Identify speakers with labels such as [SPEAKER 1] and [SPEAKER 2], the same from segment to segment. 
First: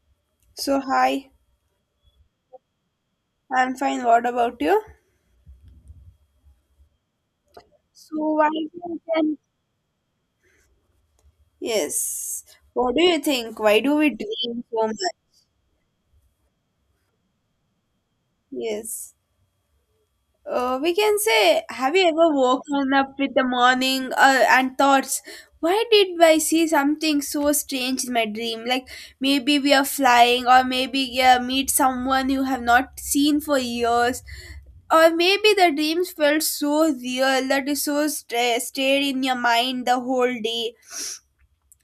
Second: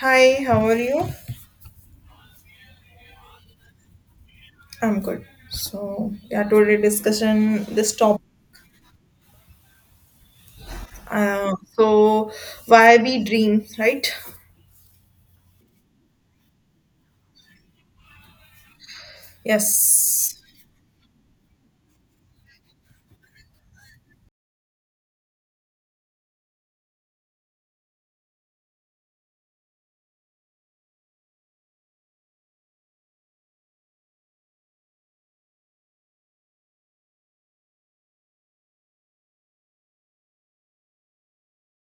[SPEAKER 1] Hi, how are
[SPEAKER 2] So,
[SPEAKER 1] you?
[SPEAKER 2] hi, I'm fine. What about you?
[SPEAKER 1] I'm good. So, yeah, today discussion this
[SPEAKER 2] So
[SPEAKER 1] topic.
[SPEAKER 2] why we can.
[SPEAKER 1] Uh, so,
[SPEAKER 2] Yes. What
[SPEAKER 1] why
[SPEAKER 2] do you
[SPEAKER 1] we
[SPEAKER 2] think?
[SPEAKER 1] dream,
[SPEAKER 2] Why do we
[SPEAKER 1] right?
[SPEAKER 2] dream so much? Yes.
[SPEAKER 1] Yes.
[SPEAKER 2] We can say, have you ever woken up with the morning and thoughts? Why did I see something so strange in my dream? Like maybe we are flying, or maybe yeah, meet someone you have not seen for years, or maybe the dreams felt so real that it so stayed in your mind the whole day.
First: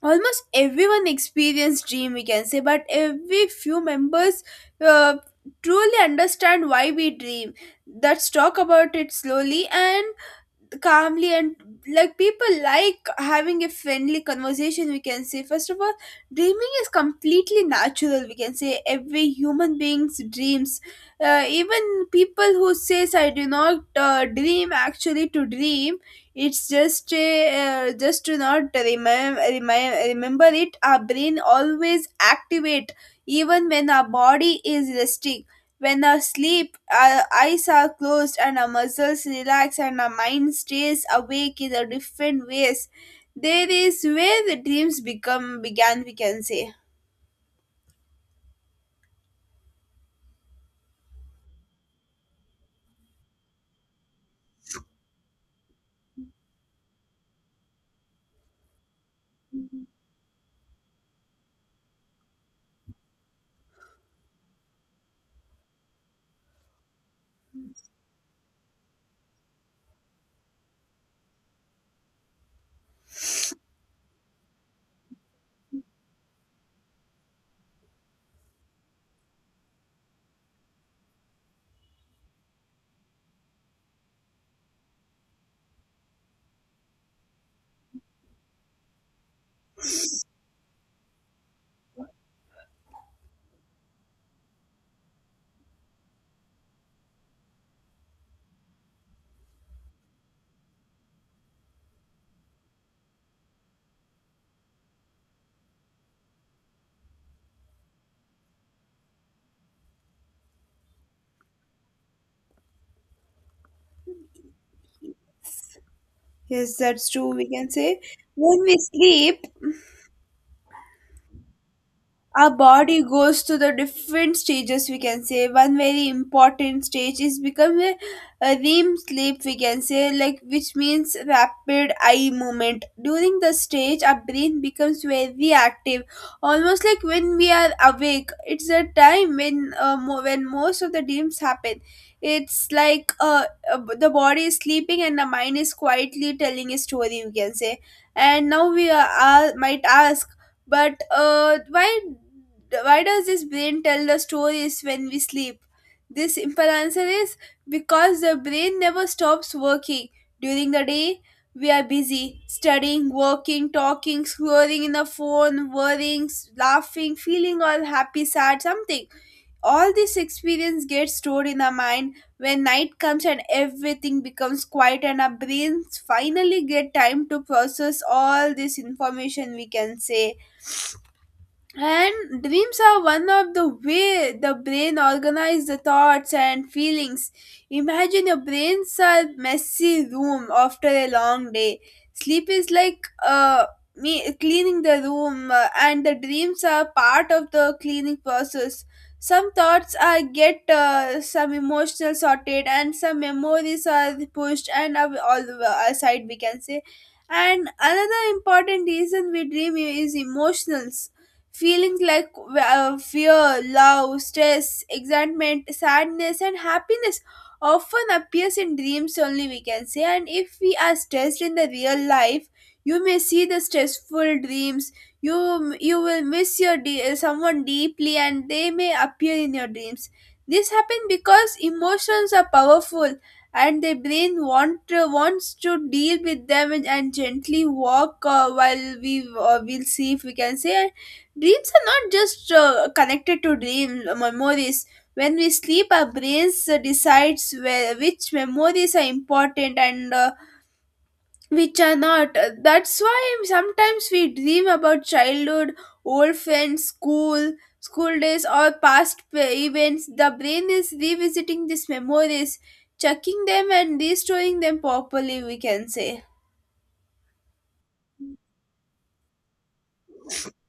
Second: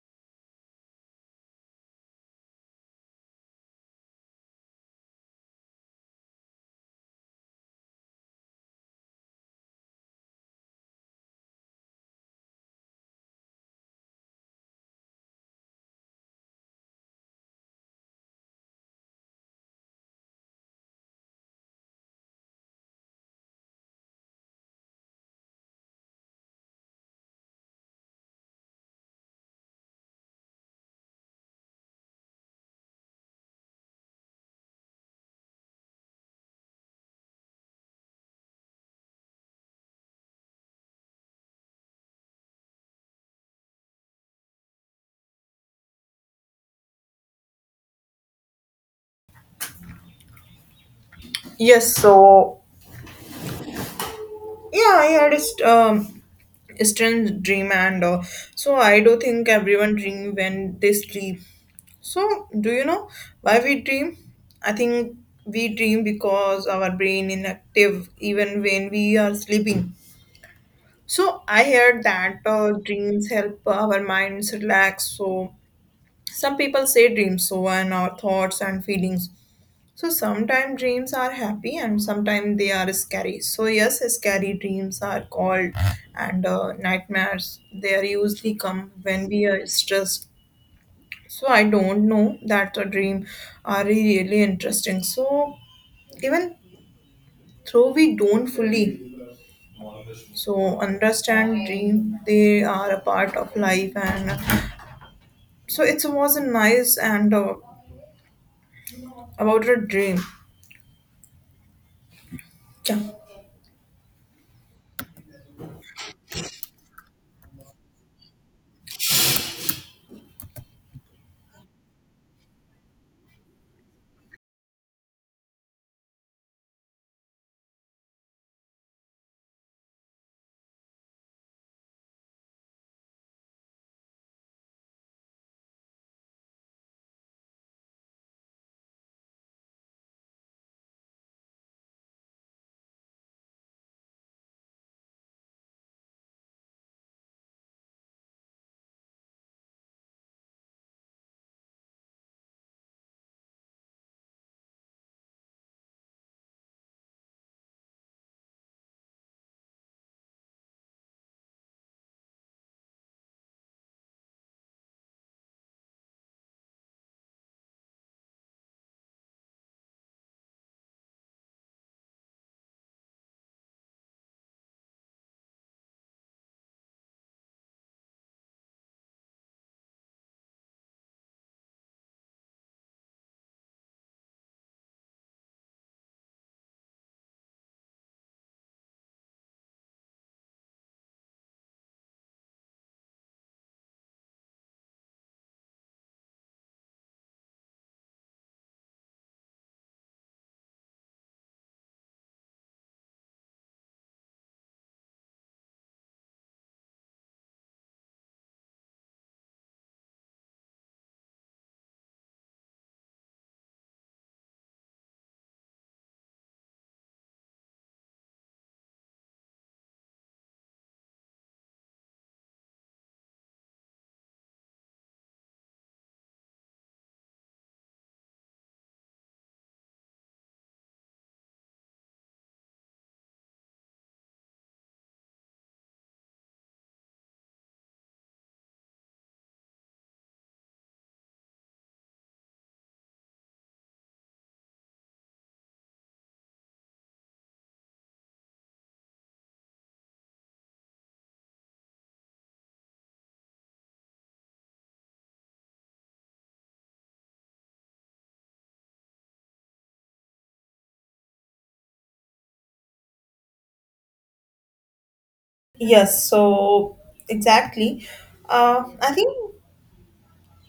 [SPEAKER 2] Almost everyone experienced dream we can say, but every few members uh, truly understand why we dream. Let's talk about it slowly and calmly and like people like having a friendly conversation, we can say. First of all, dreaming is completely natural, we can say. Every human beings dreams. Even people who says I do not dream actually to dream. It's just a, just to not Remember it, our brain always activate, even when our body is resting. When our sleep, our eyes are closed and our muscles relax and our mind stays awake in a different ways, there is where the dreams become began, we can say.
[SPEAKER 1] Yes. So, yeah, I had a a strange dream, and so I do think everyone dream when they sleep. So, do you know why we dream? I think we dream because our brain inactive even when we are sleeping. So I heard that dreams help our minds relax. So some people say dreams sober our thoughts and feelings. So sometimes dreams are happy and sometimes they are scary. So yes, scary dreams are called and nightmares. They are usually come when we are stressed. So I don't know that a dream are really interesting. So even though we don't fully so understand dream they are a part of life and so it wasn't nice and about her dream. Yeah.
[SPEAKER 2] Yes, that's true, we can say. When we sleep, our body goes to the different stages, we can say. One very important stage is become a REM sleep, we can say, like which means rapid eye movement. During the stage, our brain becomes very active, almost like when we are awake. It's a time when when most of the dreams happen. It's like the body is sleeping and the mind is quietly telling a story, we can say. And now we are might ask, but why does this brain tell the stories when we sleep? This simple answer is because the brain never stops working. During the day, we are busy studying, working, talking, scrolling in the phone, worrying, laughing, feeling all happy, sad, something. All this experience gets stored in our mind. When night comes and everything becomes quiet, and our brains finally get time to process all this information, we can say, and dreams are one of the way the brain organizes the thoughts and feelings. Imagine your brains are messy room after a long day. Sleep is like me cleaning the room, and the dreams are part of the cleaning process. Some thoughts are get, some emotional sorted, and some memories are pushed and are all aside, we can say. And another important reason we dream is emotionals. Feelings like fear, love, stress, excitement, sadness, and happiness often appears in dreams only, we can say. And if we are stressed in the real life, you may see the stressful dreams. You will miss your someone deeply and they may appear in your dreams. This happens because emotions are powerful and the brain wants to deal with them, and gently walk while we will see, if we can say. Dreams are not just connected to dream memories. When we sleep, our brains decides where, which memories are important and which are not. That's why sometimes we dream about childhood, old friends, school days, or past events. The brain is revisiting these memories, checking them and restoring them properly, we can say.
[SPEAKER 1] Yes, so exactly. I think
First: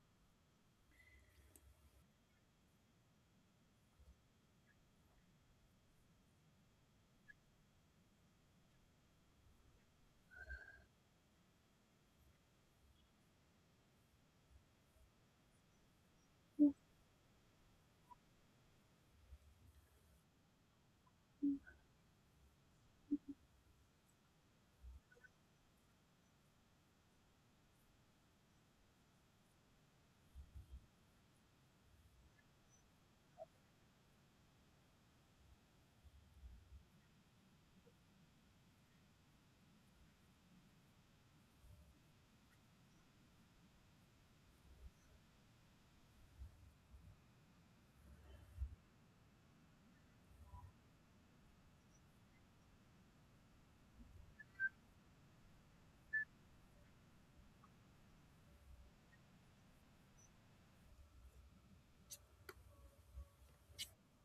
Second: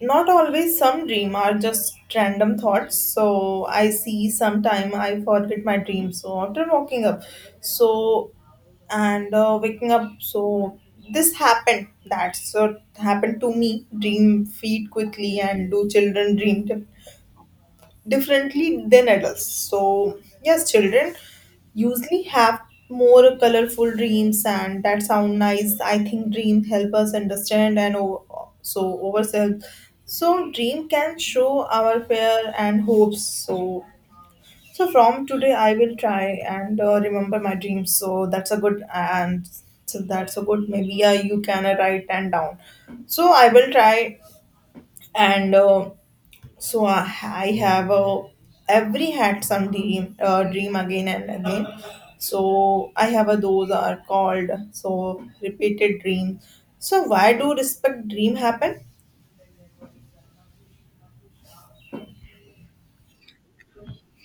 [SPEAKER 1] not always some dream are just random thoughts. So I see sometime I forget my dream. So after waking up, so and waking up, so this happened. That's what happened to me. Dream feed quickly and do children dream differently than adults. So, yes, children usually have more colorful dreams and that sound nice. I think dreams help us understand and ourselves. So, dream can show our fear and hopes. So, so from today I will try and remember my dreams. So that's a good and so that's a good maybe yeah, you can write and down. So I will try and. So I have a every had some dream again and again. So I have a those are called so repeated dreams. So why do respect dream happen?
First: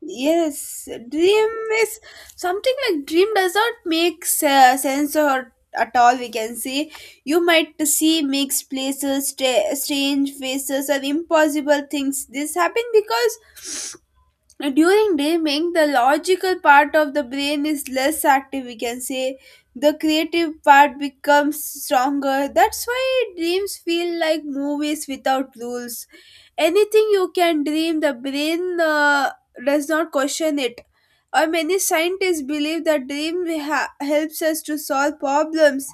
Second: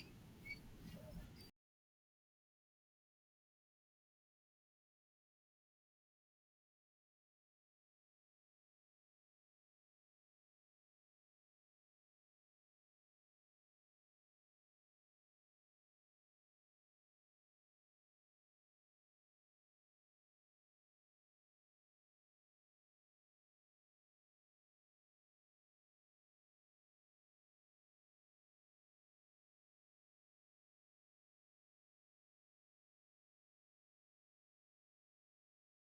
[SPEAKER 2] Yes, dream is something like dream does not make sense or at all, we can say. You might see mixed places, strange faces, or impossible things. This happen because during dreaming, the logical part of the brain is less active, we can say. The creative part becomes stronger. That's why dreams feel like movies without rules. Anything you can dream, the brain does not question it. Or many scientists believe that dream helps us to solve problems.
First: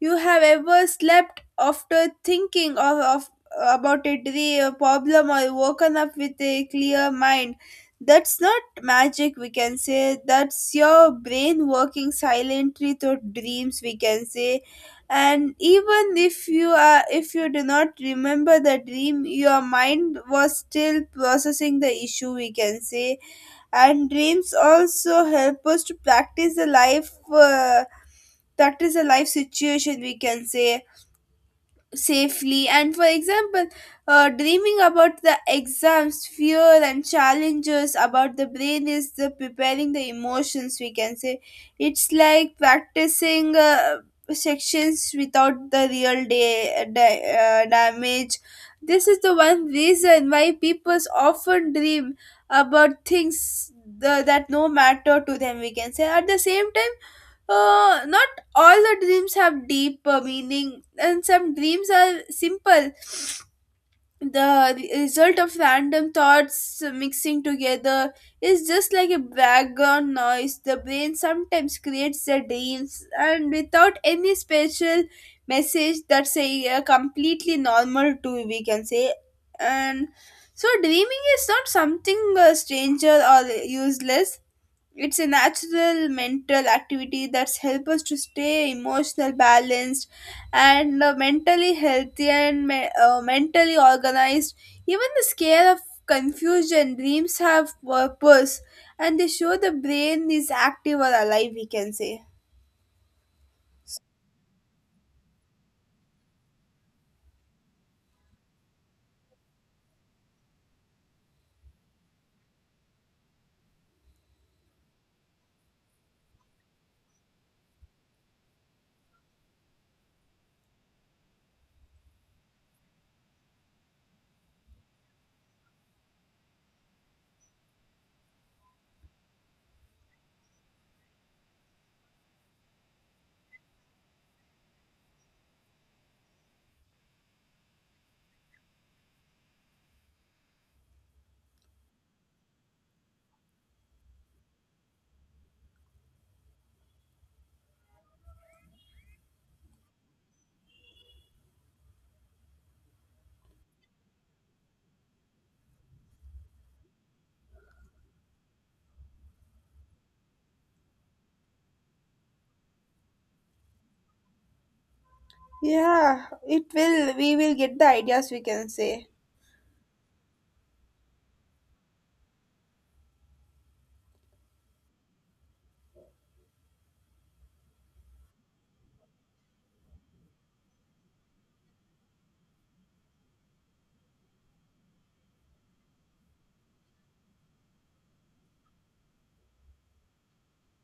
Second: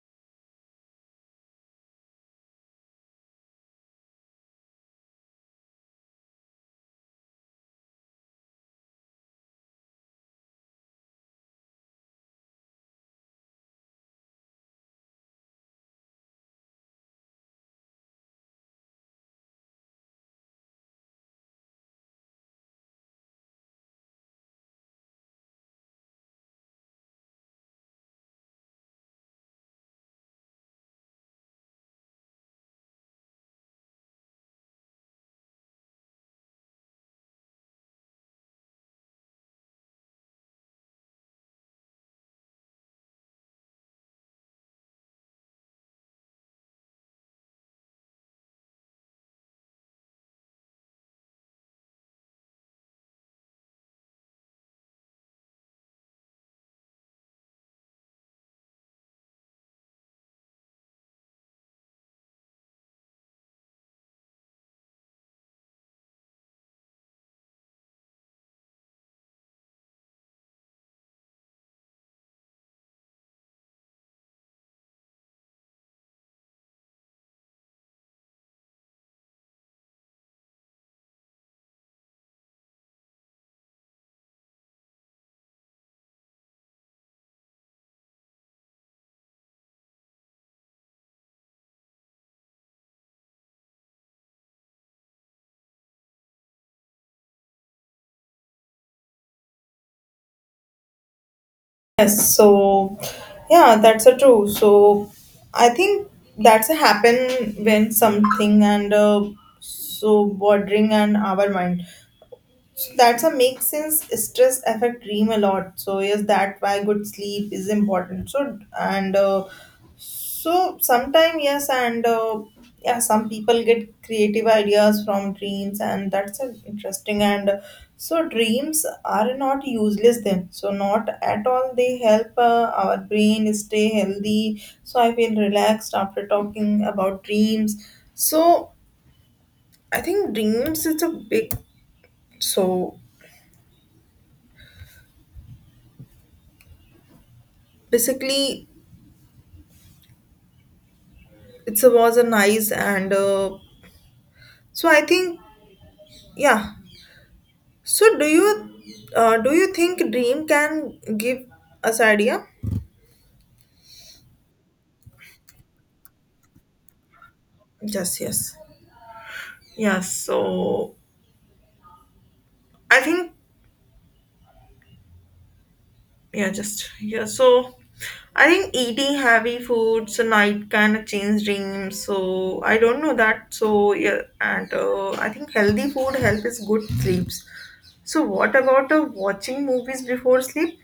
[SPEAKER 2] You have ever slept after thinking of about a dream, a problem, or woken up with a clear mind. That's not magic, we can say. That's your brain working silently through dreams, we can say. And even if you are, if you do not remember the dream, your mind was still processing the issue, we can say. And dreams also help us to practice the life, practice the life situation, we can say, safely. And for example, dreaming about the exams, fear, and challenges about the brain is the preparing the emotions, we can say. It's like practicing sections without the real day, damage. This is the one reason why people often dream about things that no matter to them, we can say. At the same time, not all the dreams have deep meaning, and some dreams are simple the result of random thoughts mixing together. Is just like a background noise the brain sometimes creates the dreams, and without any special message, that's completely normal too, we can say. And so dreaming is not something stranger or useless. It's a natural mental activity that's help us to stay emotional balanced and mentally healthy and mentally organized. Even the scare of confusion dreams have purpose, and they show the brain is active or alive, we can say.
[SPEAKER 1] Yes. So yeah, that's a true. So I think that's a happen when something and so bordering and our mind. So that's a make sense stress affect dream a lot. So yes, that why good sleep is important. So and so sometime yes, and yeah, some people get creative ideas from dreams, and that's an interesting. And so dreams are not useless then. So not at all. They help our brain stay healthy. So I feel relaxed after talking about dreams. So I think dreams is a big. So basically, it's a, was a nice and so I think yeah so do you think dream can give us idea?
[SPEAKER 2] Yeah, it will, we will get the
[SPEAKER 1] Yes,
[SPEAKER 2] ideas, we
[SPEAKER 1] yes.
[SPEAKER 2] can say.
[SPEAKER 1] Yeah, so I think yeah, just yeah, so I think eating heavy foods at night kind of change dreams. So I don't know that. So yeah, and I think healthy food helps is good sleeps. So what about watching movies before sleep?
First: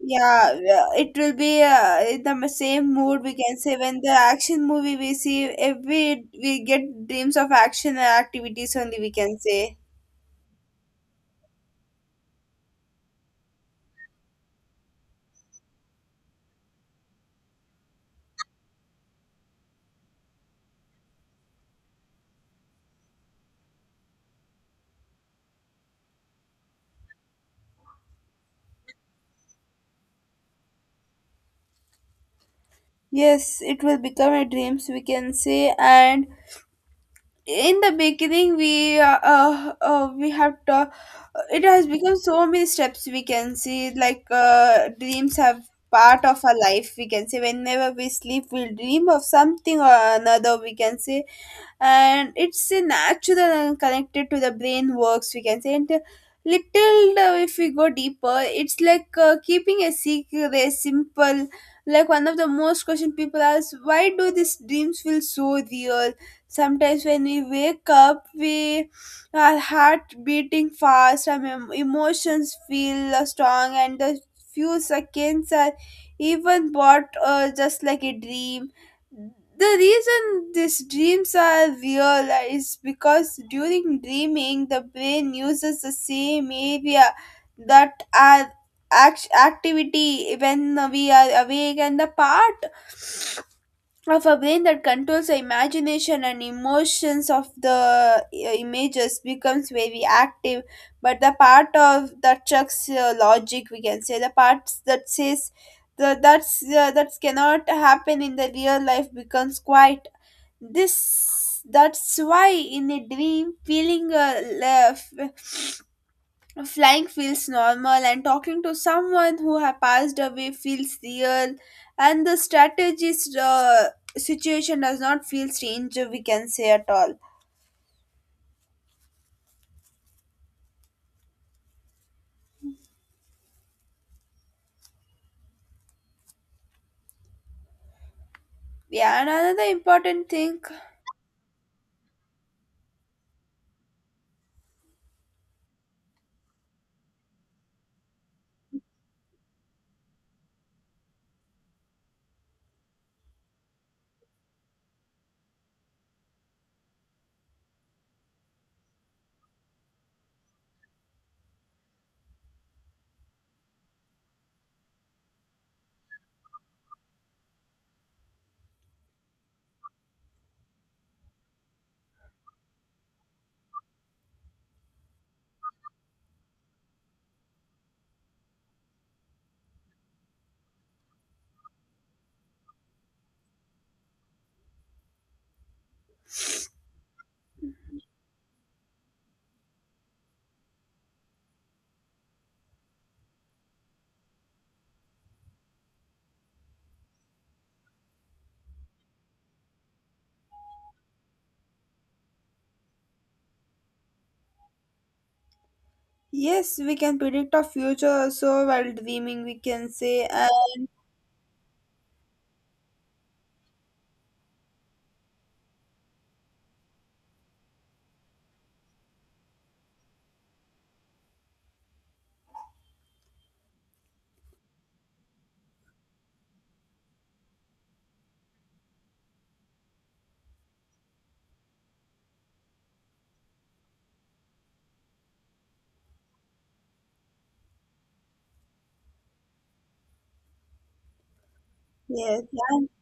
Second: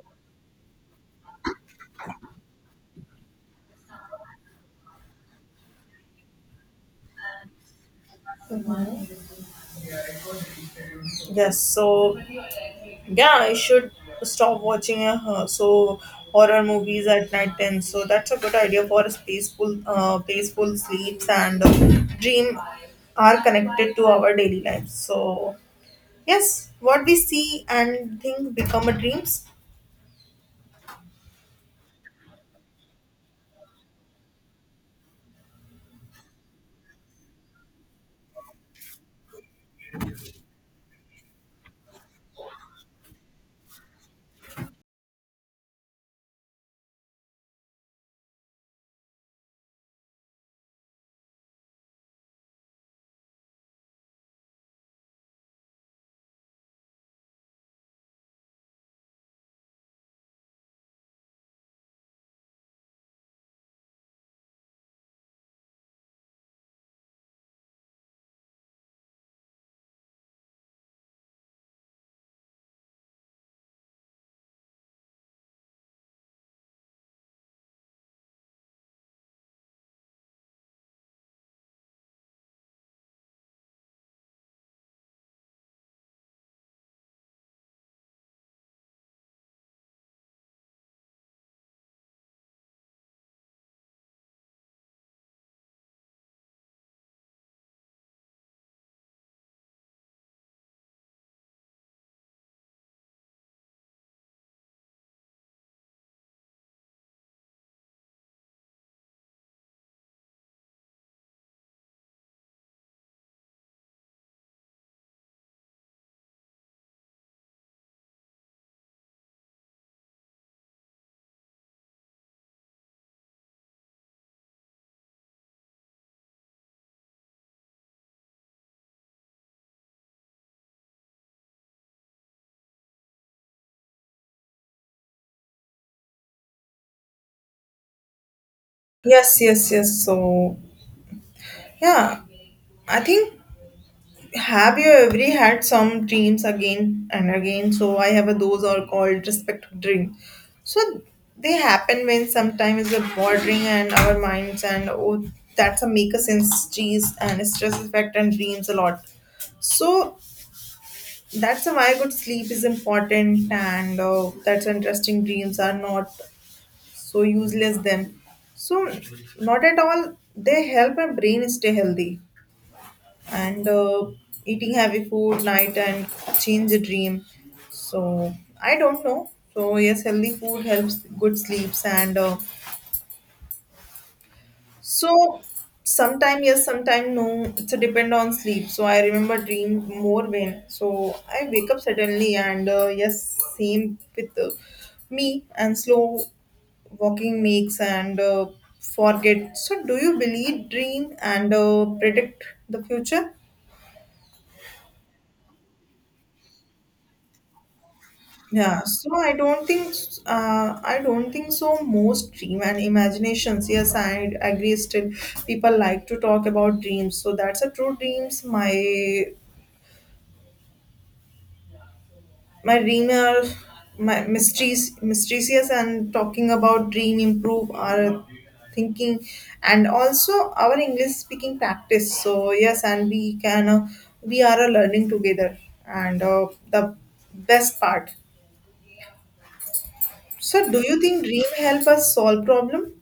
[SPEAKER 2] Yeah, yeah, it will be in the same mood, we can say. When the action movie we see, every we get dreams of action and activities only, we can say.
[SPEAKER 1] Yes, so yeah, I should stop watching so horror movies at night then. So that's a good idea for a peaceful sleeps and dream are connected to our daily lives. So yes, what we see and think become a dreams.
[SPEAKER 2] Yes, it will become a dreams, we can say. And in the beginning, we have to, it has become so many steps, we can see, like dreams have part of our life, we can say. Whenever we sleep, we'll dream of something or another, we can say, and it's a natural connected to the brain works, we can say. And little, if we go deeper, it's like keeping a secret simple, like one of the most question people ask, why do these dreams feel so real? Sometimes when we wake up, we, our heart beating fast, our emotions feel strong, and the few seconds are even bought, just like a dream. The reason these dreams are real is because during dreaming, the brain uses the same area that are activity when we are awake, and the part of a brain that controls the imagination and emotions of the images becomes very active. But the part of that checks logic, we can say, the parts that says the, that's that cannot happen in the real life, becomes quiet. This that's why in a dream feeling left. Flying feels normal, and talking to someone who has passed away feels real, and the strategist situation does not feel strange, we can say, at all. Yeah, and
[SPEAKER 1] Yes, yes,
[SPEAKER 2] another
[SPEAKER 1] yes. So
[SPEAKER 2] important thing,
[SPEAKER 1] yeah, I think have you ever had some dreams again and again? So I have a, those are called respective dream. So they happen when sometimes we're bordering and our minds and oh that's a make us sense cheese and stress effect and dreams a lot. So that's why good sleep is important and that's interesting dreams are not so useless then. So not at all they help our brain stay healthy and eating heavy food night and change the dream so I don't know so yes healthy food helps good sleeps and so sometime yes sometime no it's a depend on sleep so I remember dream more when so I wake up suddenly and yes same with me and slow walking makes and forget so do you believe dream and predict the future.
[SPEAKER 2] yes, we can predict our future also
[SPEAKER 1] Yeah,
[SPEAKER 2] while
[SPEAKER 1] so I
[SPEAKER 2] dreaming, we
[SPEAKER 1] don't
[SPEAKER 2] can
[SPEAKER 1] think
[SPEAKER 2] say. And
[SPEAKER 1] I don't think so. Most dream and imaginations. Yes, I agree. Still, people like to talk about dreams. So that's a true dreams. My dream are my mysteries, mysterious, and talking about dream improve our thinking, and also our English speaking practice. So yes, and we can we are learning together, and the best part. So, do you think dream help us
[SPEAKER 2] yes,
[SPEAKER 1] solve problem?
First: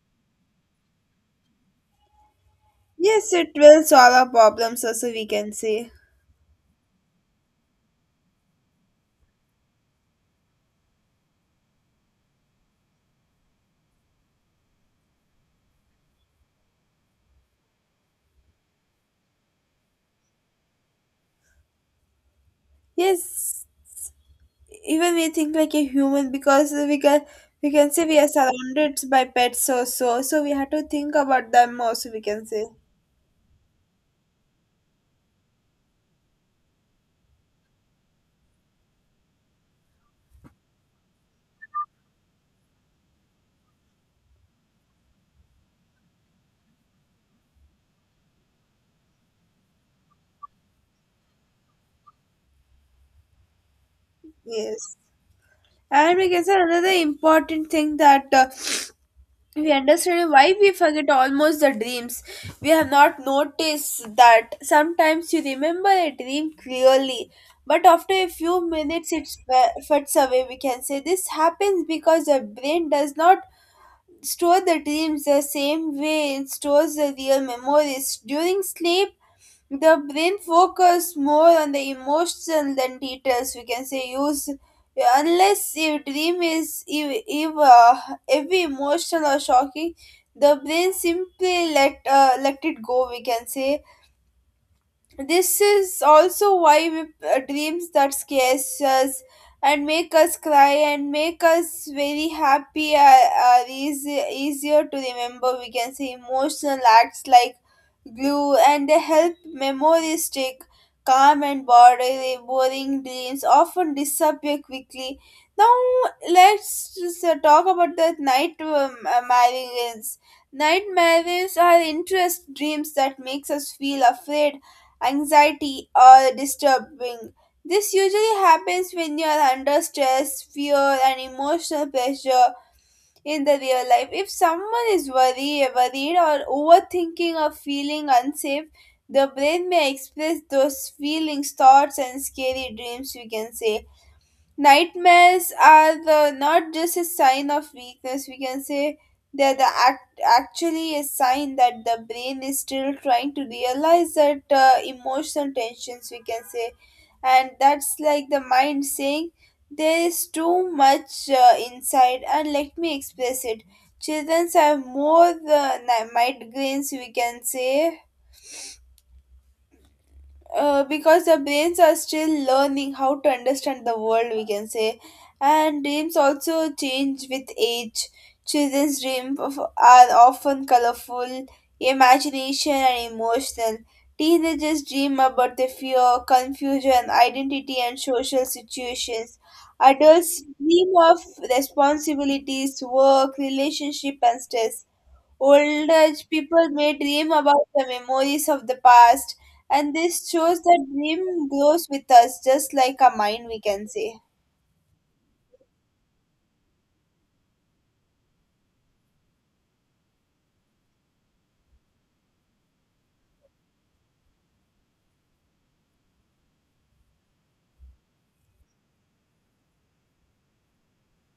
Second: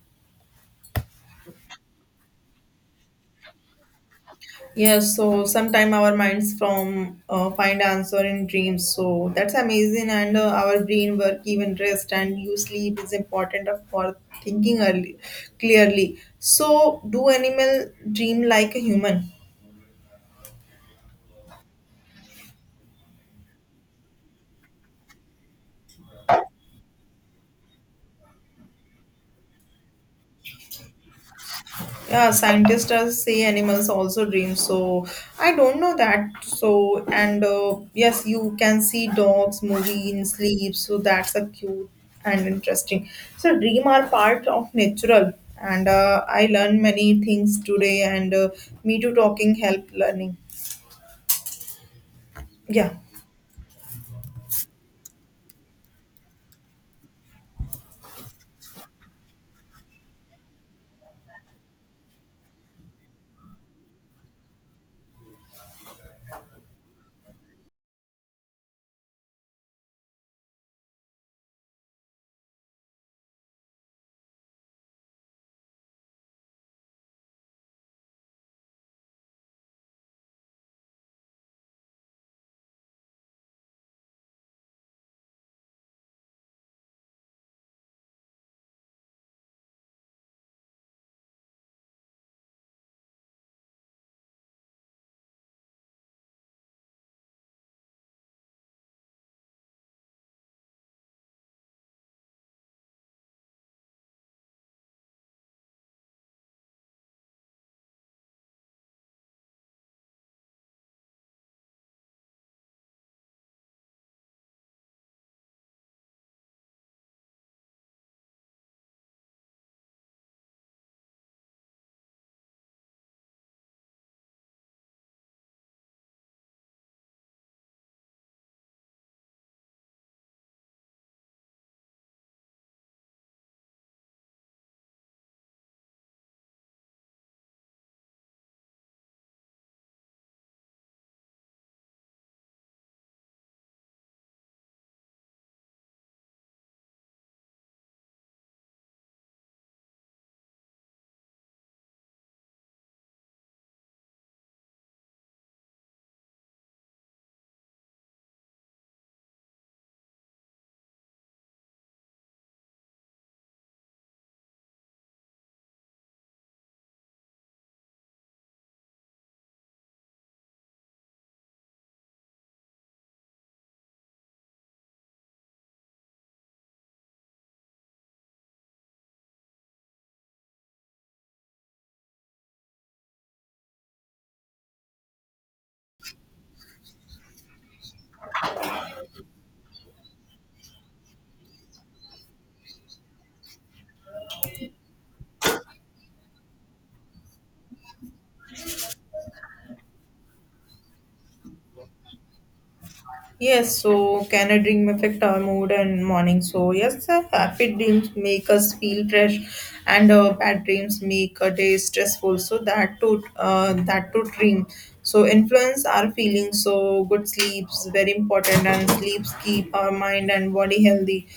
[SPEAKER 2] yes, it will solve our problems also,
[SPEAKER 1] Yes,
[SPEAKER 2] we
[SPEAKER 1] so
[SPEAKER 2] can say.
[SPEAKER 1] sometime our minds from find answer in dreams. So that's amazing, and our brain work even rest and you sleep is important for thinking early, clearly. So do animal dream like a human?
[SPEAKER 2] Yes, even we think like a human because we can, we can say, we are surrounded by pets also, so we have to think about them also, we
[SPEAKER 1] Yeah,
[SPEAKER 2] can say.
[SPEAKER 1] scientists does say animals also dream. So I don't know that. So and yes, you can see dogs movie in sleep. So that's a cute and interesting. So dream are part of natural, and I learned many things today. And me too talking help learning. Yeah.
[SPEAKER 2] Yes, and we can say another important thing that we understand why we forget almost the dreams. We have not noticed that sometimes you remember a dream clearly, but after a few minutes it fades away, we can say. This happens because the brain does not store the dreams the same way it stores the real memories. During sleep, the brain focuses more on the emotions than details, we can say. Use, unless your dream is if every emotional or shocking, the brain simply let it go, we can say. This is also why dreams that scares us and make us cry and make us very happy are easier to remember, we can say. Emotional acts like glue, and they help memories stick. Calm and boring dreams often disappear quickly. Now let's just, talk about the night marines. Nightmares are interest dreams that makes us feel afraid, anxiety, or disturbing. This usually happens when you are under stress, fear, and emotional pressure in the real life. If someone is worried or overthinking or feeling unsafe, the brain may express those feelings, thoughts, and scary dreams, we can say. Nightmares are the not just a sign of weakness, we can say. They're the actually a sign that the brain is still trying to realize that emotional tensions, we can say. And that's like the mind saying there is too much inside, and let me express it. Children have more migraines. We can say because the brains are still learning how to understand the world, we can say. And dreams also change with age. Children's are often colorful imagination and emotional. Teenagers dream about the fear, confusion, identity and social situations. Adults dream of responsibilities, work, relationship and stress. Old age people may dream about the memories of the past, and this shows that dream grows with us, just like a mind, we
[SPEAKER 1] Yes,
[SPEAKER 2] can say.
[SPEAKER 1] so can a dream affect our mood and morning? So yes, sir, happy dreams make us feel fresh, and bad dreams make a day stressful. So that to that to dream, so influence our feelings. So good sleeps very important, and sleeps keep our mind and body healthy.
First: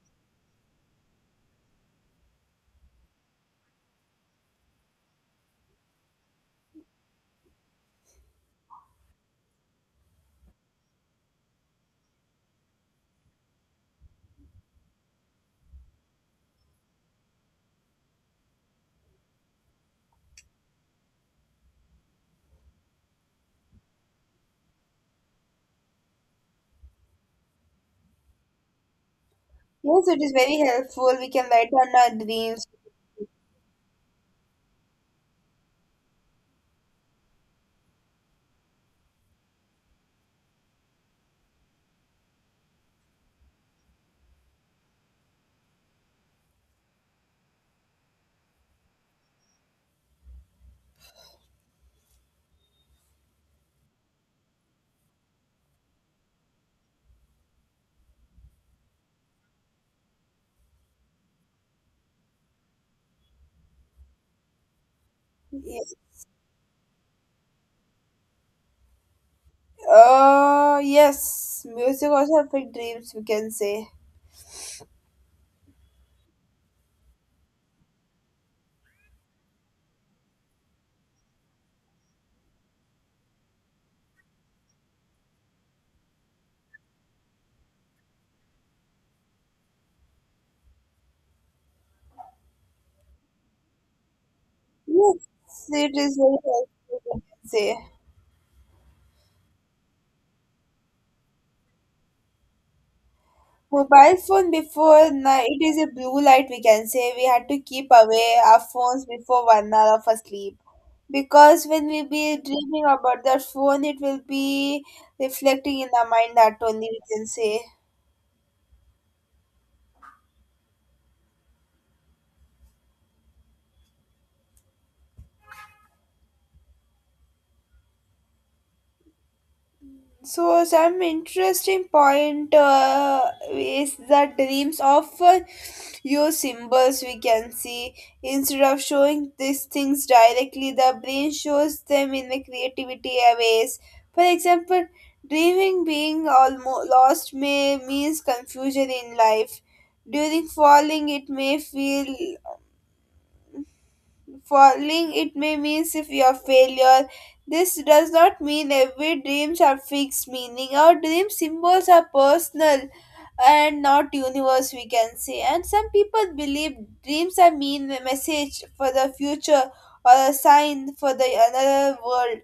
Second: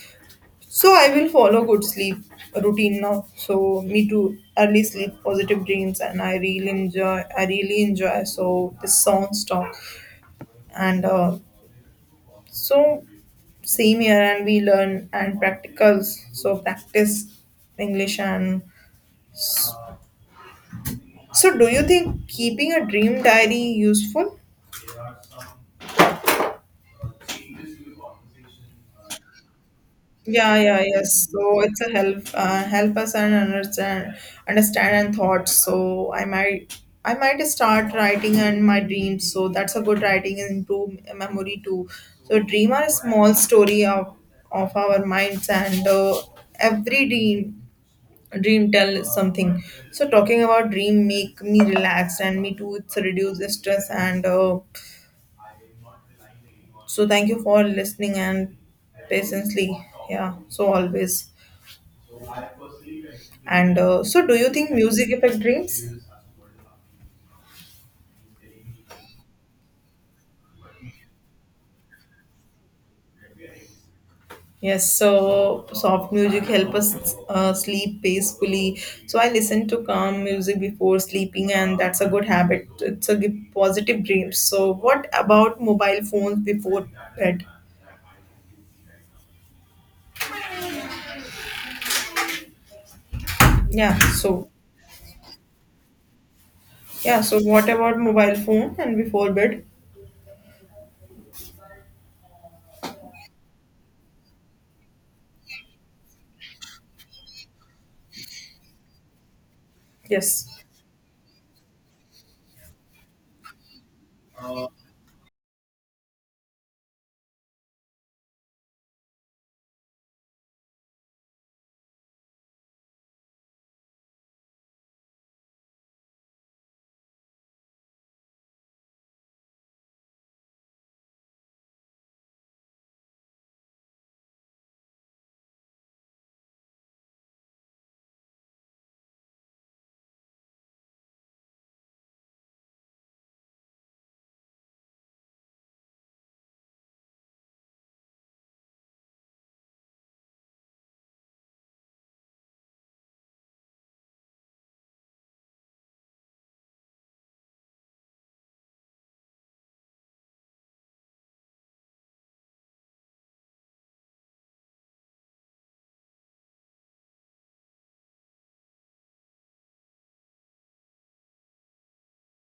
[SPEAKER 1] So I will follow good sleep routine now. So me too. Early sleep, positive dreams, and I really enjoy. I really enjoy. So this song talk and so same here and we learn and practicals. So practice English and so do you think keeping a dream diary useful?
[SPEAKER 2] Yes, it is very
[SPEAKER 1] Yeah, yeah,
[SPEAKER 2] helpful. We
[SPEAKER 1] yes.
[SPEAKER 2] can
[SPEAKER 1] So
[SPEAKER 2] write
[SPEAKER 1] it's a
[SPEAKER 2] down our
[SPEAKER 1] help
[SPEAKER 2] dreams.
[SPEAKER 1] help us and understand understand and thoughts. So I might start writing and my dreams. So that's a good writing into memory too. So dream are a small story of our minds and every dream tell something so talking about dream make me relaxed and me too it's reduce the stress and so thank you for listening and patiently yeah so always and so do you think music affect dreams
[SPEAKER 2] Ye- yes, music also affect dreams, we can say.
[SPEAKER 1] yes so soft music help us sleep peacefully so I listen to calm music before sleeping and that's a good habit it's a give positive dreams so what about mobile phones before bed yeah so
[SPEAKER 2] Yes, it is very helpful, we
[SPEAKER 1] yeah, so
[SPEAKER 2] can
[SPEAKER 1] what
[SPEAKER 2] say.
[SPEAKER 1] about mobile phone and before bed?
[SPEAKER 2] Mobile phone before night, it is a blue light, we can say. We had to keep away our phones before 1 hour of our
[SPEAKER 1] Yes.
[SPEAKER 2] sleep. Because when we be dreaming about that phone, it will be reflecting in our mind that only, we can say. So some interesting point, is the dreams often use symbols, we can see. Instead of showing these things directly, the brain shows them in the creativity ways. For example, dreaming being almost lost may means confusion in life. During falling, it may feel. Falling, it may mean if you are failure. This does not mean every dreams are fixed meaning. Our dream symbols are personal and not universe, we can say. And some people believe dreams are mean message for the future or a sign for the another world.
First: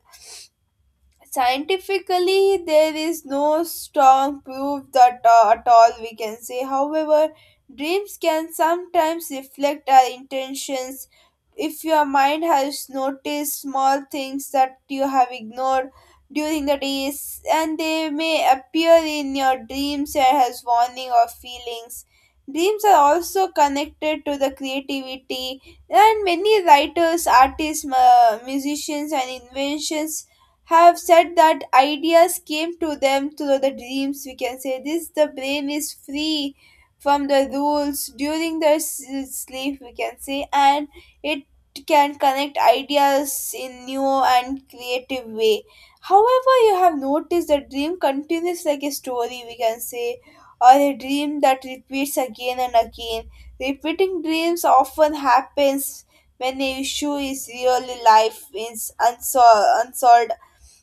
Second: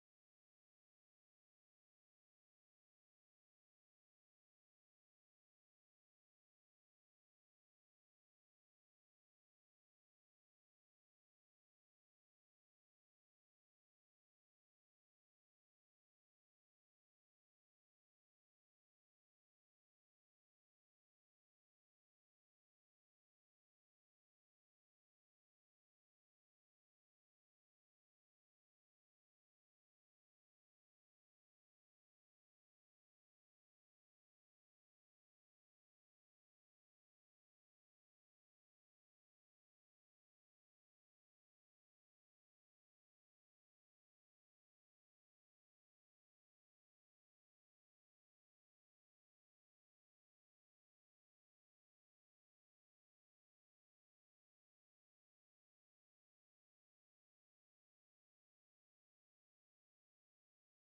[SPEAKER 2] Scientifically there is no strong proof that at all, we can say. However, dreams can sometimes reflect our intentions. If your mind has noticed small things that you have ignored during the days, and they may appear in your dreams as warning or feelings. Dreams are also connected to the creativity, and many writers, artists, musicians and inventions have said that ideas came to them through the dreams, we can say. This the brain is free from the rules during sleep, we can say, and it can connect ideas in new and creative way. However, you have noticed the dream continues like a story, we can say, or a dream that repeats again and again. Repeating dreams often happens when a issue is really life is unsolved,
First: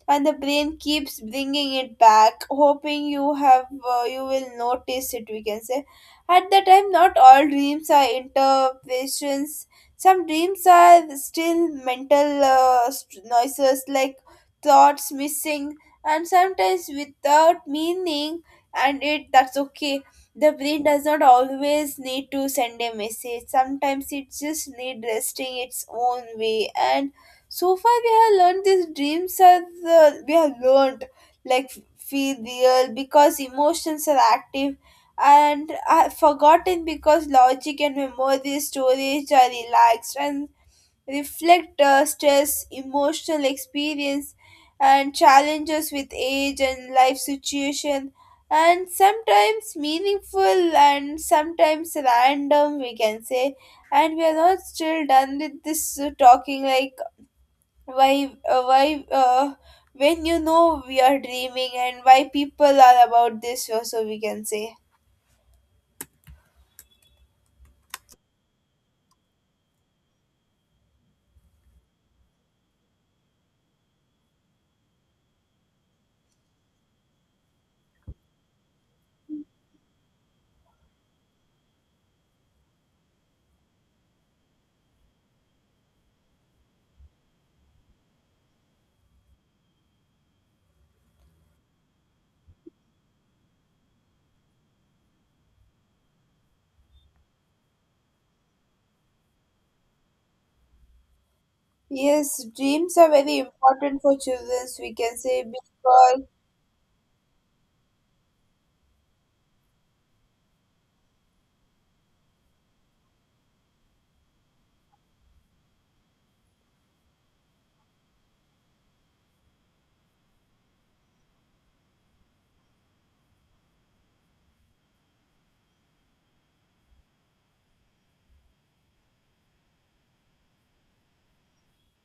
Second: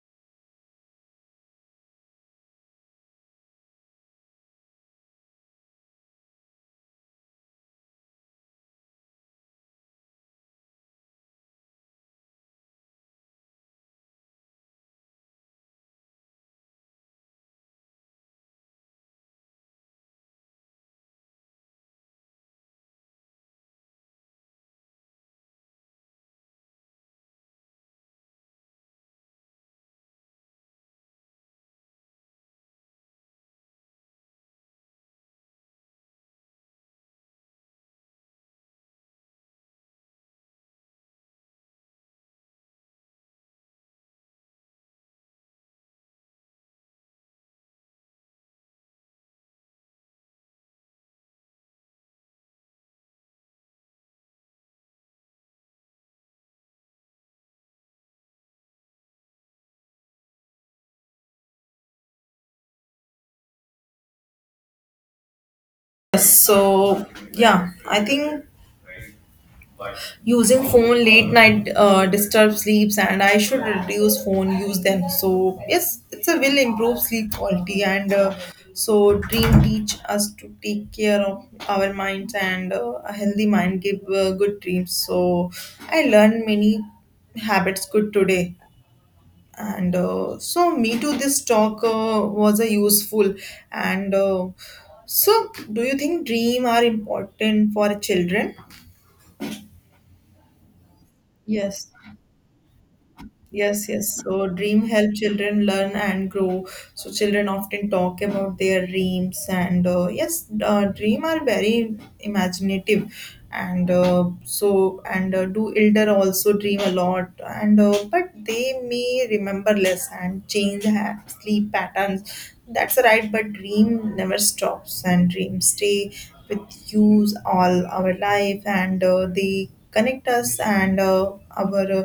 [SPEAKER 2] and the brain keeps bringing it back hoping you have, you will notice it, we can say. At the time not all dreams are interpretations. Some dreams are still mental noises like thoughts missing, and sometimes without meaning, and it that's okay. The brain does not always need to send a message. Sometimes it just need resting its own way. And so far we have learned these we have learned like feel real because emotions are active, and are forgotten because logic and memory storage are relaxed, and reflect stress, emotional experience and challenges with age and life situation, and sometimes meaningful and sometimes random, we can say. And we are not still done with this talking, like why when you know we are dreaming, and why people are about this so so, we can say.
[SPEAKER 1] Yes, so yeah, I think using phone late night disturbs sleeps and I should reduce phone use then. So yes, it's a will improve sleep quality and so dream teach us to take care of our minds and a healthy mind give good dreams. So I learned many habits good today and so me too this talk was a useful and so do you think dream are important for children? Yes,
[SPEAKER 2] Yes, dreams are very
[SPEAKER 1] yes,
[SPEAKER 2] important for
[SPEAKER 1] yes. So,
[SPEAKER 2] children,
[SPEAKER 1] dream
[SPEAKER 2] we
[SPEAKER 1] help
[SPEAKER 2] can say,
[SPEAKER 1] children learn
[SPEAKER 2] because
[SPEAKER 1] and grow. So, children often talk about their dreams, and yes, dream are very imaginative, and so and do elder also dream a lot, and but they may remember less and change sleep patterns. That's right, but dream never stops, and dreams stay with use all our life and they connect us and our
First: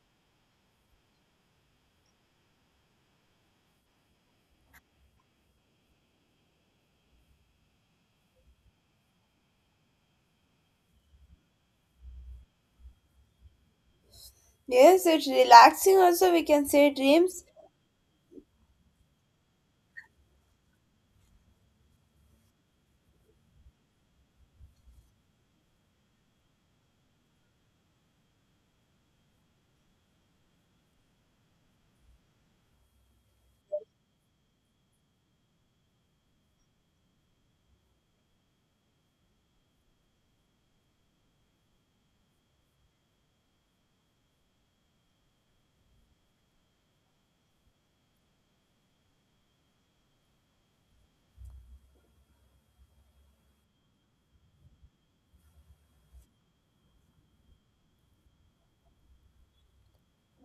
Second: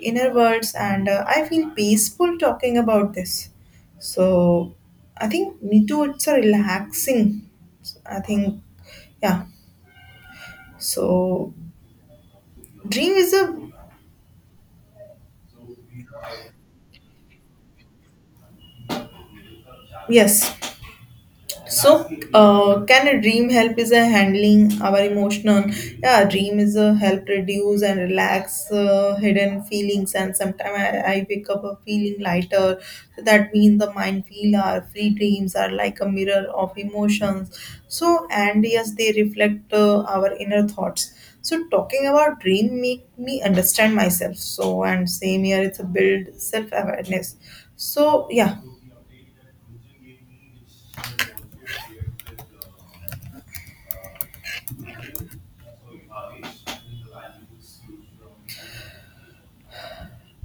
[SPEAKER 1] inner words and I feel peaceful talking about this so I think me too it's a relaxing. So, I think yeah so dream is a
[SPEAKER 2] yes, it's relaxing also, we can say. Dreams,
[SPEAKER 1] yes. So, can a dream help is a handling our emotional? Yeah, dream is a help reduce and relax hidden feelings. And sometimes I wake up a feeling lighter. So that means the mind feel our free dreams are like a mirror of emotions. So, and yes, they reflect our inner thoughts. So, talking about dream make me understand myself. So, and same here, it's a build self awareness. So, yeah.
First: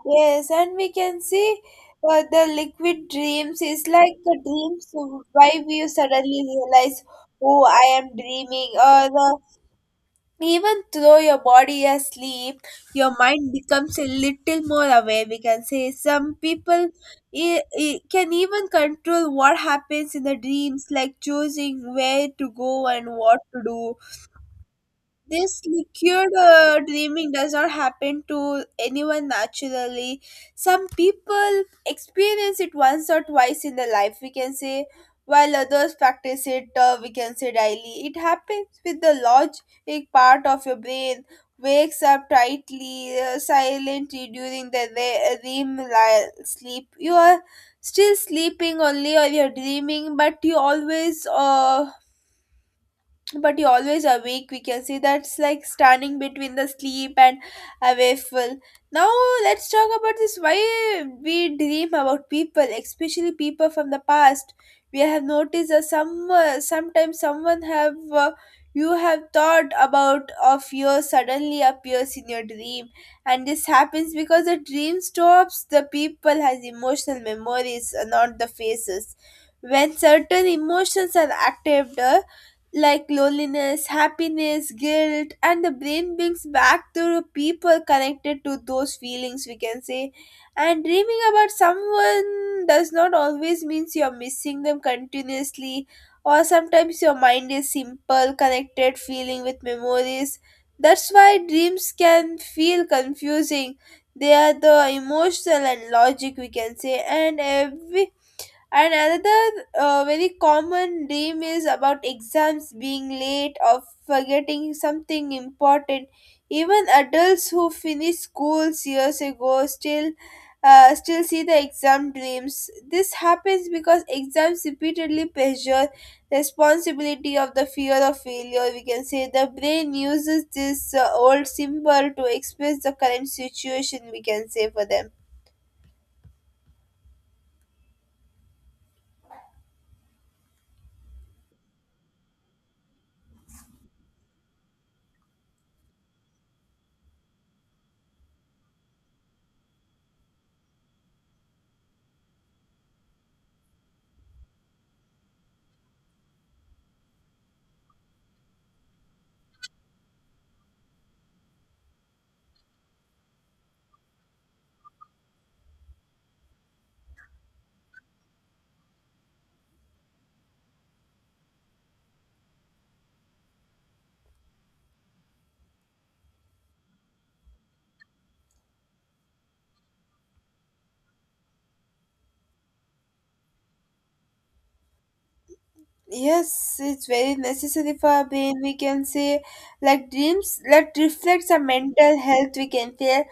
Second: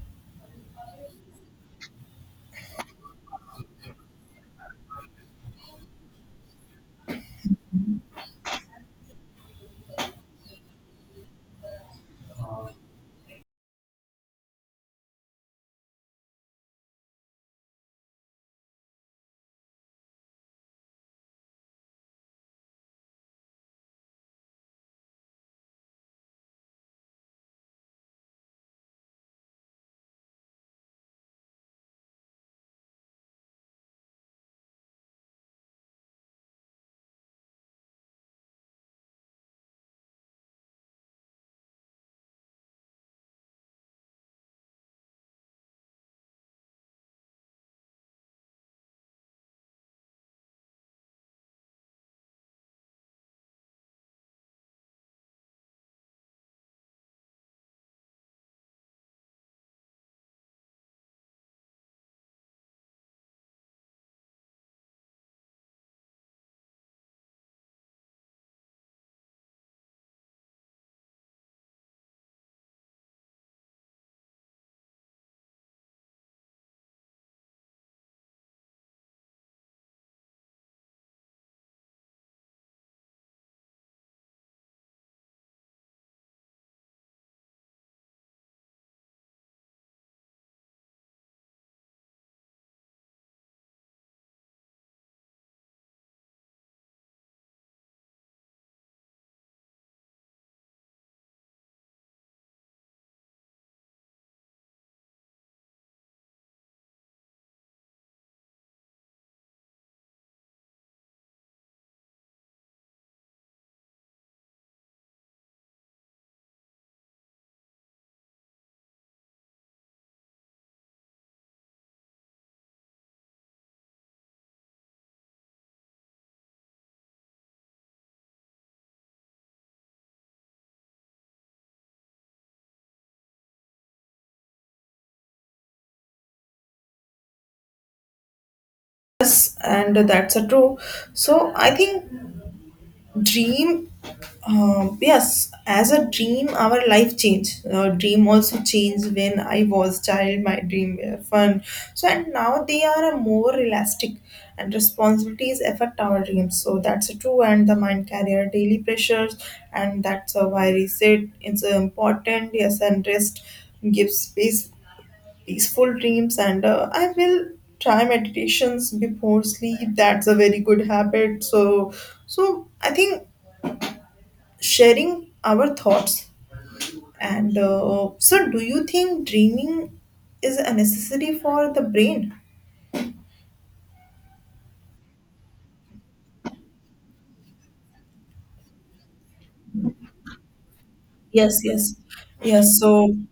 [SPEAKER 2] yes, and we can see, the liquid dreams is like the dreams why we suddenly realize, oh, I am dreaming, or the. Even though your body is asleep, your mind becomes a little more aware. We can say some people can even control what happens in the dreams, like choosing where to go and what to do. This liquid dreaming does not happen to anyone naturally. Some people experience it once or twice in their life, we can say, while others practice it, we can say daily. It happens with the logic part of your brain wakes up tightly, silently, during the sleep. You are still sleeping only, or you're dreaming, but you always awake, we can say. That's like standing between the sleep and awakeful. Now let's talk about this, why we dream about people, especially people from the past. We have noticed that some, sometimes someone have, you have thought about of yours suddenly appears in your dream. And this happens because the dream stops the people has emotional memories, not the faces. When certain emotions are active, like loneliness, happiness, guilt, and the brain brings back to the people connected to those feelings, we can say. And dreaming about someone does not always means you're missing them continuously, or sometimes your mind is simple, connected feeling with memories. That's why dreams can feel confusing. They are the emotional and logic, we can say, and every and another very common dream is about exams being late or forgetting something important. Even adults who finished schools years ago still, still see the exam dreams. This happens because exams repeatedly pressure responsibility of the fear of failure. We can say the brain uses this old symbol to express the current situation, we can say for them.
[SPEAKER 1] Yes, and that's a true. So I think dream, yes, as a dream, our life changed. Dream also changed when I was child. My dream were fun. So and now they are a more realistic, and responsibilities affect our dreams. So that's a true. And the mind carrier daily pressures, and that's why reset is important. Yes, and rest gives space peaceful dreams and I will try meditations before sleep that's a very good habit so so I think sharing our thoughts and so do you think dreaming is a necessary for the brain
[SPEAKER 2] Yes, it's very necessary for our brain, we can say, like dreams, that reflects our
[SPEAKER 1] yes yes
[SPEAKER 2] mental health. We
[SPEAKER 1] yes
[SPEAKER 2] can
[SPEAKER 1] so
[SPEAKER 2] feel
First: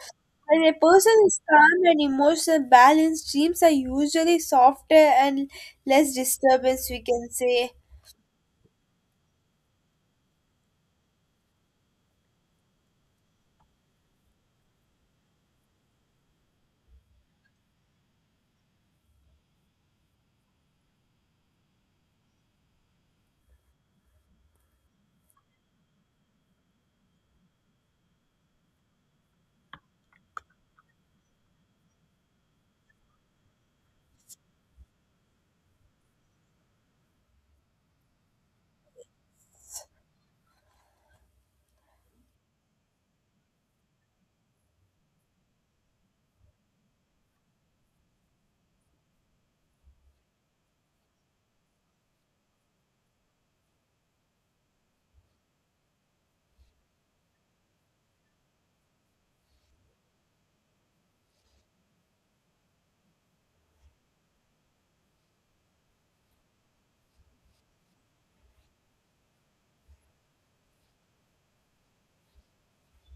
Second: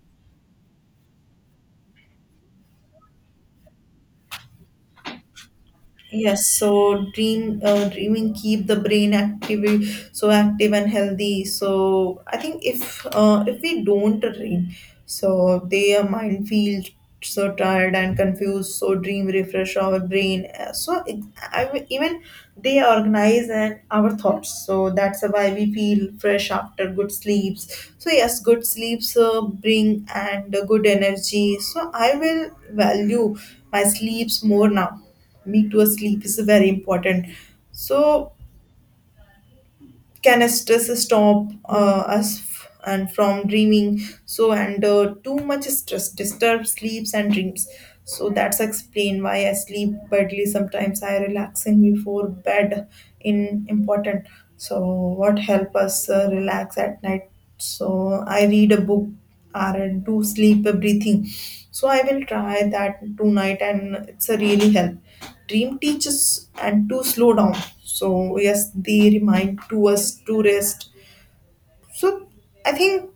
[SPEAKER 2] when a person is calm and emotional balanced, dreams are usually softer and less
[SPEAKER 1] yes,
[SPEAKER 2] disturbance, we
[SPEAKER 1] so
[SPEAKER 2] can
[SPEAKER 1] dream,
[SPEAKER 2] say.
[SPEAKER 1] dreaming keep the brain active, so active and healthy. So I think if we don't dream, so their mind feels so tired and confused. So dream refresh our brain. So it, even they organize and our thoughts. So that's why we feel fresh after good sleeps. So yes, good sleeps bring and good energy. So I will value my sleeps more now me too sleep is very important so can stress stop and from dreaming so and too much stress disturbs sleeps and dreams so that's explain why I sleep badly sometimes I relaxing before bed in important so what help us relax at night so I read a book or do sleep breathing so I will try that tonight and it's a really help dream teaches and to slow down so yes they remind to us to rest so I think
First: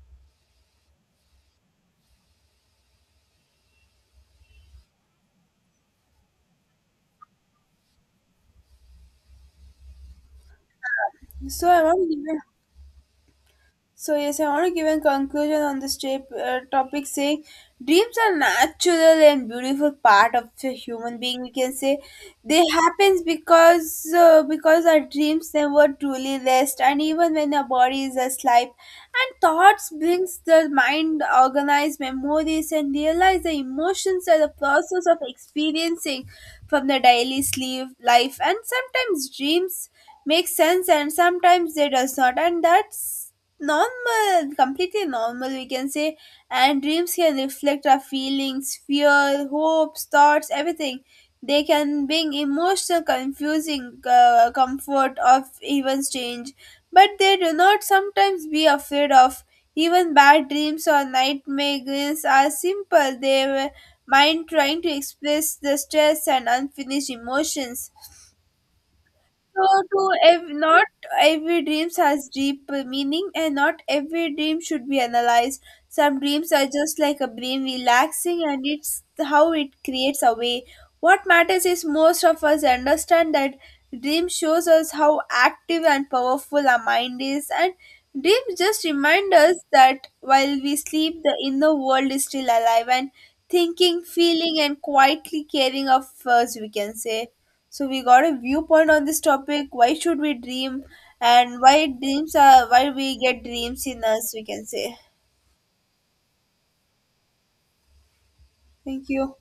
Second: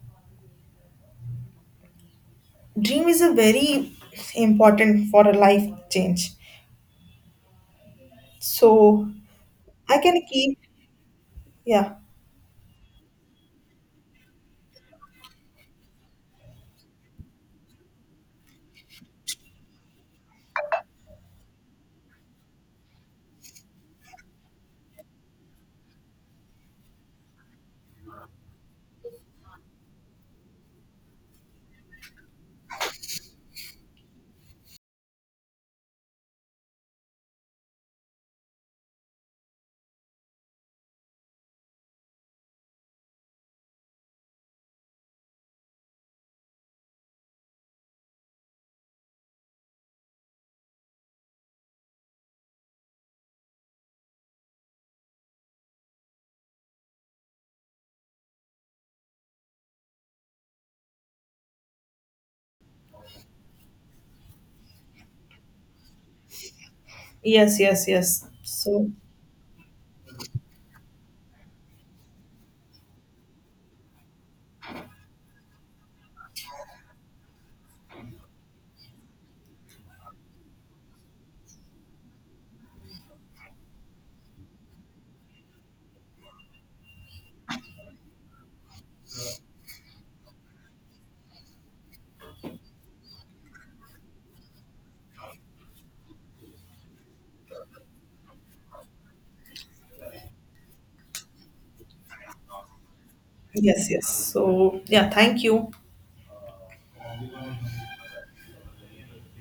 [SPEAKER 1] dream is a very important for a life change so I can keep
[SPEAKER 2] So I
[SPEAKER 1] yeah
[SPEAKER 2] want to give you. So yes, I want to give a conclusion on this tape, topic, saying dreams are natural and beautiful part of the human being, we can say. They happens because our dreams never truly rest, and even when our body is asleep, and thoughts brings the mind organize memories and realize the emotions are the process of experiencing from the daily sleep life. And sometimes dreams make sense and sometimes they does not, and that's normal, completely normal, we can say. And dreams can reflect our feelings, fear, hopes, thoughts, everything. They can bring emotional confusing, comfort of even change, but they do not sometimes be afraid of. Even bad dreams or nightmares are simple, they were mind trying to express the stress and unfinished
[SPEAKER 1] yes yes
[SPEAKER 2] emotions.
[SPEAKER 1] yes so
[SPEAKER 2] So, not every dreams has deep meaning, and not every dream should be analyzed. Some dreams are just like a brain relaxing, and it's how it creates a way. What matters is most of us understand that dream shows us how active and powerful our mind is, and dreams just remind us that while we sleep, the inner world is still alive and thinking, feeling, and quietly caring of us, we can say. So we got a viewpoint on this topic. Why should we dream, and why dreams are why we get dreams
[SPEAKER 1] yes
[SPEAKER 2] in
[SPEAKER 1] yes
[SPEAKER 2] us? We can
[SPEAKER 1] so
[SPEAKER 2] say.
[SPEAKER 1] yeah thank you.
[SPEAKER 2] Thank you.